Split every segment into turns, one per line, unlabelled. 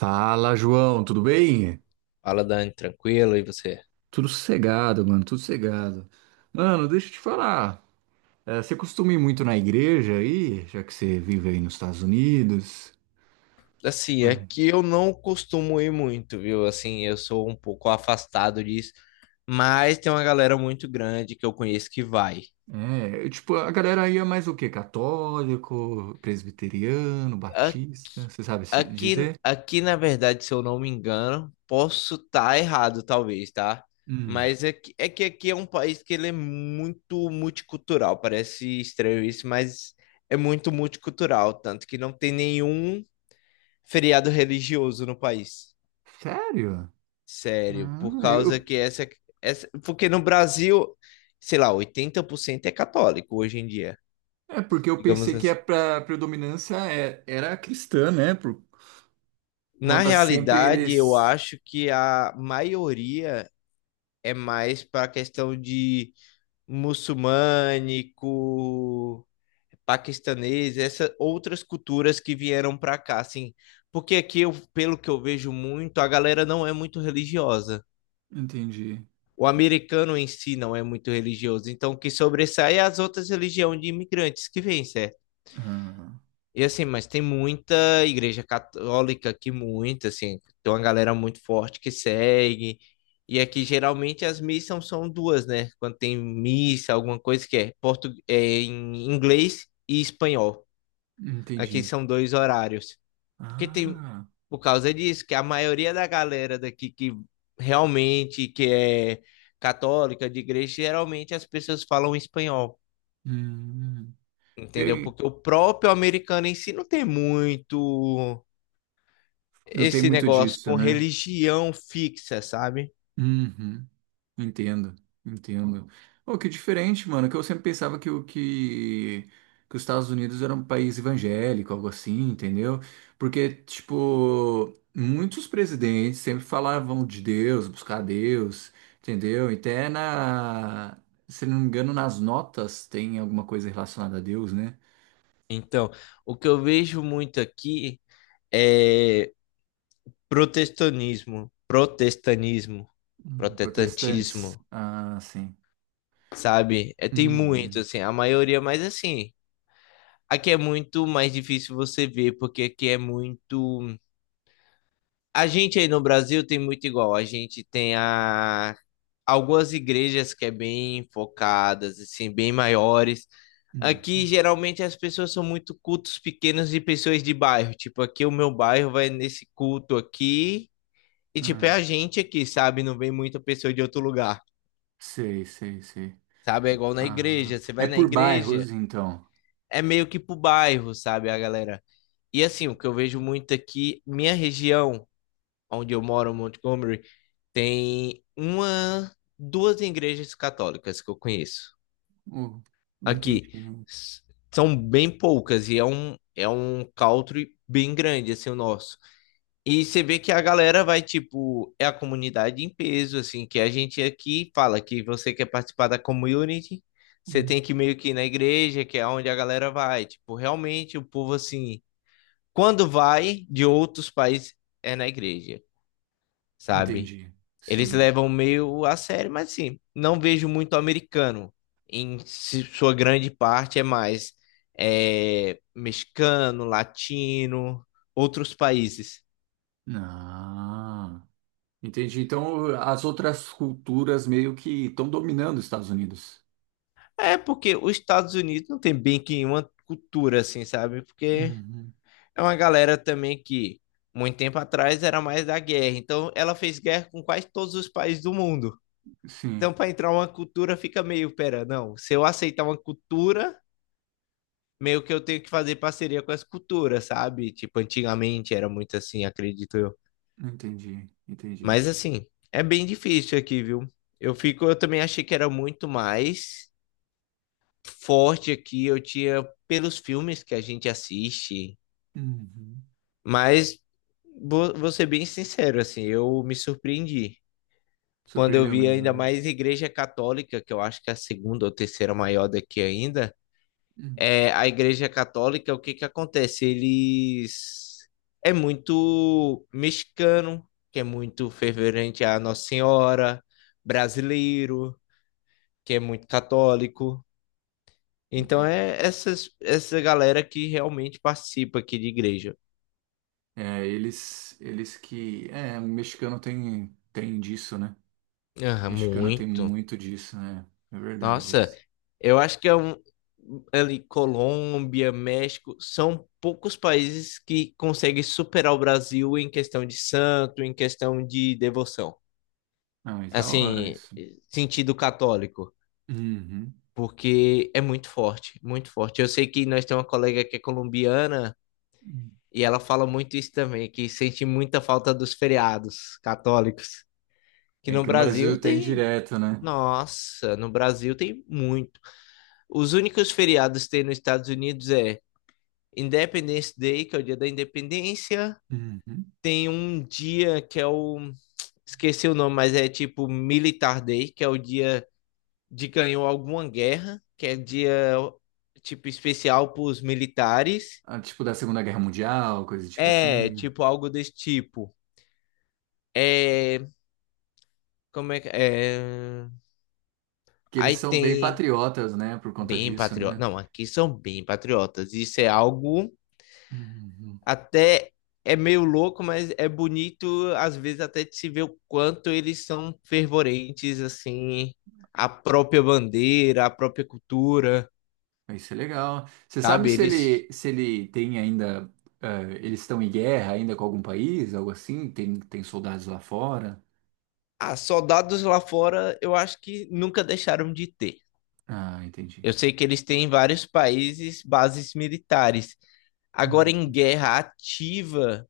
Fala, João, tudo bem?
Fala, Dani, tranquilo, e você?
Tudo sossegado. Mano, deixa eu te falar. Você costuma ir muito na igreja aí, já que você vive aí nos Estados Unidos?
Assim, é
Mano,
que eu não costumo ir muito, viu? Assim, eu sou um pouco afastado disso, mas tem uma galera muito grande que eu conheço que vai.
é, tipo, a galera aí é mais o quê? Católico, presbiteriano,
A-
batista, você sabe se
Aqui,
dizer?
aqui, na verdade, se eu não me engano, posso estar errado, talvez, tá?
Hum,
Mas é que aqui é um país que ele é muito multicultural, parece estranho isso, mas é muito multicultural, tanto que não tem nenhum feriado religioso no país.
sério?
Sério, por
Ah,
causa
eu,
que essa. Porque no Brasil, sei lá, 80% é católico hoje em dia,
é porque eu
digamos
pensei que
assim.
a predominância era cristã, né? Por
Na
conta sempre
realidade, eu
eles.
acho que a maioria é mais para a questão de muçulmânico, paquistanês, essas outras culturas que vieram para cá, assim. Porque aqui, eu, pelo que eu vejo muito, a galera não é muito religiosa.
Entendi.
O americano em si não é muito religioso, então o que sobressai é as outras religiões de imigrantes que vêm, certo?
Ah.
E assim, mas tem muita igreja católica aqui, muita, assim, tem uma galera muito forte que segue. E aqui geralmente as missas são duas, né? Quando tem missa, alguma coisa que é, portu... é em inglês e espanhol. Aqui
Entendi.
são dois horários. Porque tem,
Ah,
por causa disso, que a maioria da galera daqui que realmente que é católica, de igreja, geralmente as pessoas falam espanhol,
hum.
entendeu?
Tem-
Porque o próprio americano em si não tem muito
não tem
esse
muito
negócio
disso,
com
né?
religião fixa, sabe?
Uhum. Entendo, entendo. Oh, que diferente, mano, que eu sempre pensava que os Estados Unidos era um país evangélico, algo assim, entendeu? Porque, tipo, muitos presidentes sempre falavam de Deus, buscar Deus, entendeu? E até se não me engano, nas notas tem alguma coisa relacionada a Deus, né?
Então, o que eu vejo muito aqui é protestantismo, protestanismo,
Protestantes.
protestantismo,
Ah, sim.
sabe? É, tem muito,
Uhum,
assim, a maioria, mas assim, aqui é muito mais difícil você ver, porque aqui é muito. A gente aí no Brasil tem muito igual. A gente tem a... algumas igrejas que é bem focadas, assim, bem maiores.
uhum.
Aqui geralmente as pessoas são muito cultos pequenos e pessoas de bairro. Tipo, aqui o meu bairro vai nesse culto aqui. E tipo, é
Ah,
a gente aqui, sabe? Não vem muita pessoa de outro lugar.
sei, sei, sei.
Sabe? É igual na
Ah,
igreja. Você
é
vai na
por
igreja,
bairros, então.
é meio que pro bairro, sabe, a galera? E assim, o que eu vejo muito aqui, minha região, onde eu moro, Montgomery, tem uma, duas igrejas católicas que eu conheço.
Oh,
Aqui
entendi.
S- são bem poucas e é um country bem grande assim o nosso. E você vê que a galera vai tipo, é a comunidade em peso assim, que a gente aqui fala que você quer participar da community, você tem
Hum,
que meio que ir na igreja, que é onde a galera vai, tipo, realmente o povo assim quando vai de outros países, é na igreja, sabe?
Entendi.
Eles
Sim.
levam meio a sério, mas assim, não vejo muito americano. Sua grande parte é mais é, mexicano, latino, outros países.
Ah, entendi. Então, as outras culturas meio que estão dominando os Estados Unidos.
É porque os Estados Unidos não tem bem que uma cultura assim, sabe? Porque
Uhum.
é uma galera também que muito tempo atrás era mais da guerra. Então ela fez guerra com quase todos os países do mundo.
Sim,
Então, para entrar uma cultura, fica meio, pera, não. Se eu aceitar uma cultura, meio que eu tenho que fazer parceria com as culturas, sabe? Tipo, antigamente era muito assim, acredito eu.
entendi, entendi.
Mas assim, é bem difícil aqui, viu? Eu fico, eu também achei que era muito mais forte aqui, eu tinha pelos filmes que a gente assiste,
Uhum.
mas vou ser bem sincero, assim, eu me surpreendi. Quando eu
Surpreendeu
vi
mesmo,
ainda
né?
mais Igreja Católica, que eu acho que é a segunda ou terceira maior daqui ainda,
Hum,
é, a Igreja Católica, o que que acontece? Eles é muito mexicano, que é muito fervorente a Nossa Senhora, brasileiro, que é muito católico. Então
entendi.
é essa galera que realmente participa aqui de igreja.
É, eles que, é, o mexicano tem disso, né?
Ah,
Acho que eu não tenho
muito.
muito disso, né? É verdade
Nossa,
isso.
eu acho que é um, ali, Colômbia, México, são poucos países que conseguem superar o Brasil em questão de santo, em questão de devoção.
Não, mas da hora
Assim,
isso.
sentido católico,
Uhum.
porque é muito forte, muito forte. Eu sei que nós temos uma colega que é colombiana e ela fala muito isso também, que sente muita falta dos feriados católicos, que
É
no
que no
Brasil
Brasil tem
tem,
direto, né?
nossa, no Brasil tem muito. Os únicos feriados que tem nos Estados Unidos é Independence Day, que é o dia da independência,
Uhum.
tem um dia que é o esqueci o nome, mas é tipo Militar Day, que é o dia de ganhou alguma guerra, que é dia tipo especial para os militares.
Ah, tipo da Segunda Guerra Mundial, coisa tipo
É,
assim.
tipo algo desse tipo. É, como é que é?
Que eles
Aí
são bem
tem
patriotas, né? Por conta
bem
disso,
patriota.
né?
Não, aqui são bem patriotas. Isso é algo
Uhum.
até é meio louco, mas é bonito às vezes até de se ver o quanto eles são fervorentes assim, a própria bandeira, a própria cultura,
Mas isso é legal. Você sabe
sabe? Eles
se ele tem ainda. Ah, eles estão em guerra ainda com algum país, algo assim? Tem soldados lá fora?
ah, soldados lá fora, eu acho que nunca deixaram de ter.
Ah, entendi.
Eu sei que eles têm em vários países bases militares. Agora,
Uhum.
em guerra ativa,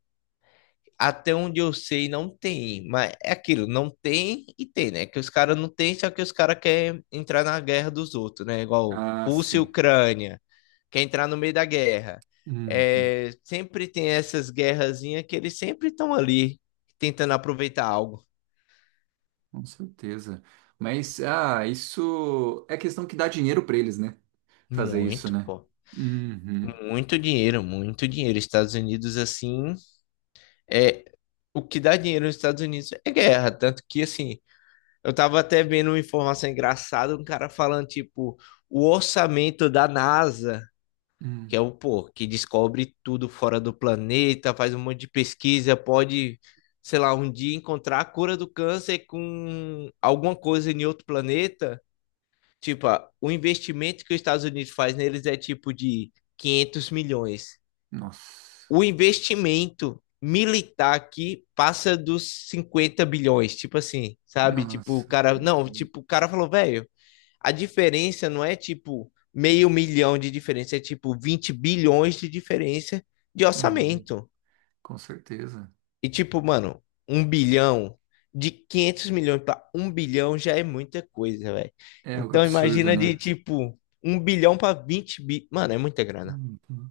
até onde eu sei, não tem. Mas é aquilo, não tem e tem, né? Que os caras não tem, só que os caras querem entrar na guerra dos outros, né? Igual
Ah,
Rússia e
sim.
Ucrânia, quer entrar no meio da guerra.
Uhum.
É, sempre tem essas guerrazinhas que eles sempre estão ali tentando aproveitar algo.
Com certeza. Mas, ah, isso é questão que dá dinheiro pra eles, né? Fazer isso,
Muito,
né?
pô.
Uhum.
Muito dinheiro, muito dinheiro. Estados Unidos, assim, é o que dá dinheiro nos Estados Unidos é guerra. Tanto que, assim, eu tava até vendo uma informação engraçada, um cara falando, tipo, o orçamento da NASA, que
Hum.
é o, pô, que descobre tudo fora do planeta, faz um monte de pesquisa, pode, sei lá, um dia encontrar a cura do câncer com alguma coisa em outro planeta. Tipo, ah, o investimento que os Estados Unidos faz neles é tipo de 500 milhões.
Nossa.
O investimento militar aqui passa dos 50 bilhões, tipo assim, sabe? Tipo, o
Nossa.
cara, não,
Uhum.
tipo, o cara falou, velho, a diferença não é tipo meio milhão de diferença, é tipo 20 bilhões de diferença de
Uhum.
orçamento.
Com certeza.
E tipo, mano, um bilhão de 500 milhões para um bilhão já é muita coisa, velho.
É algo
Então
absurdo,
imagina de
né?
tipo um bilhão para 20 bi, mano, é muita grana.
Uhum.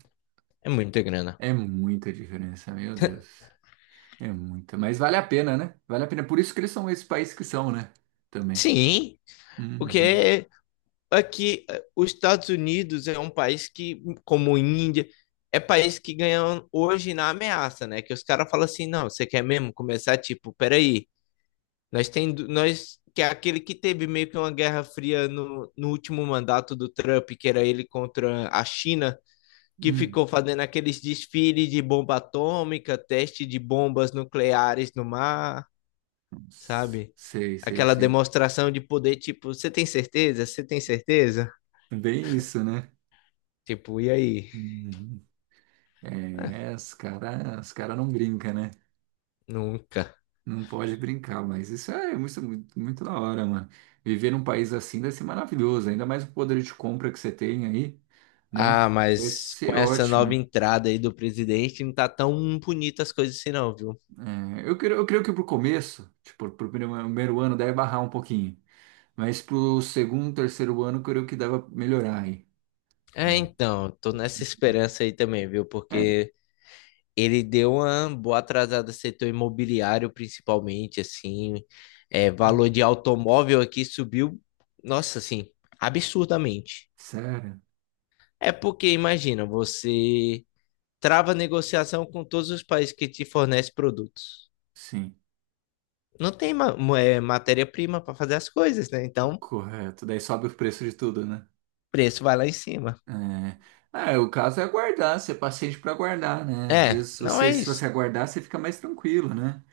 É muita grana.
É muita diferença, meu Deus. É muita. Mas vale a pena, né? Vale a pena. Por isso que eles são esse país que são, né? Também.
Sim,
Uhum.
porque aqui, os Estados Unidos é um país que, como a Índia, é país que ganha hoje na ameaça, né? Que os caras falam assim, não, você quer mesmo começar, tipo, peraí, nós tem, nós, que é aquele que teve meio que uma guerra fria no último mandato do Trump, que era ele contra a China, que
Uhum.
ficou fazendo aqueles desfiles de bomba atômica, teste de bombas nucleares no mar, sabe?
Sei, sei,
Aquela
sei.
demonstração de poder, tipo, você tem certeza? Você tem certeza?
Bem isso, né?
Tipo, e aí?
Uhum.
É,
É, os cara não brinca, né?
nunca.
Não pode brincar, mas isso é muito, muito, muito da hora, mano. Viver num país assim deve ser maravilhoso, ainda mais o poder de compra que você tem aí, né?
Ah,
Vai
mas com
ser
essa nova
ótimo.
entrada aí do presidente, não tá tão bonita as coisas assim, não, viu?
É, eu creio que pro começo, tipo, pro primeiro ano deve barrar um pouquinho, mas pro segundo, terceiro ano, eu creio que dava melhorar aí,
É,
né?
então, tô nessa esperança aí também, viu?
É,
Porque ele deu uma boa atrasada no setor imobiliário, principalmente, assim. É, valor de automóvel aqui subiu, nossa, assim, absurdamente.
sério?
É porque, imagina, você trava negociação com todos os países que te fornecem produtos.
Sim,
Não tem é, matéria-prima para fazer as coisas, né? Então.
correto. Daí sobe o preço de tudo, né?
Preço vai lá em cima.
É. Ah, o caso é aguardar, ser paciente para aguardar, né?
É, não é
Se
isso.
você aguardar, você fica mais tranquilo, né?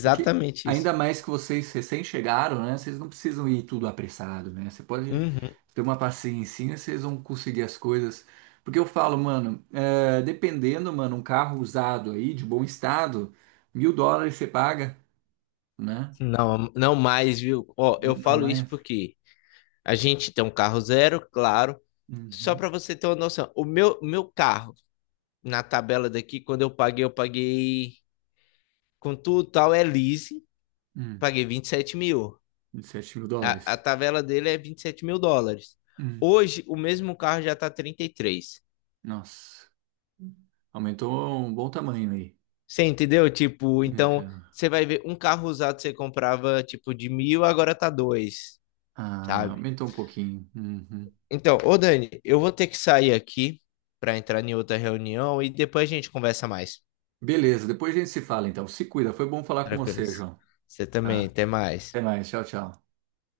Porque ainda
isso.
mais que vocês recém chegaram, né? Vocês não precisam ir tudo apressado, né? Você pode
Uhum.
ter uma paciência, vocês vão conseguir as coisas. Porque eu falo, mano, é, dependendo, mano, um carro usado aí, de bom estado, $1.000 você paga, né?
Não, não mais, viu? Ó, eu
Não
falo isso
mais.
porque a gente tem um carro zero, claro. Só
Uhum.
para você ter uma noção, o meu carro, na tabela daqui, quando eu paguei com tudo e tal, é lease,
Hum.
paguei 27 mil.
27 mil dólares.
A tabela dele é 27 mil dólares.
Hum.
Hoje, o mesmo carro já tá 33.
Nossa, aumentou um bom tamanho aí.
Você entendeu? Tipo, então
Então,
você vai ver um carro usado você comprava tipo de mil, agora tá dois,
ah,
sabe?
aumentou um pouquinho. Uhum.
Então, ô Dani, eu vou ter que sair aqui para entrar em outra reunião e depois a gente conversa mais.
Beleza, depois a gente se fala então. Se cuida, foi bom falar com você,
Tranquilos.
João.
Você também,
Tá?
até mais.
Até mais, tchau, tchau.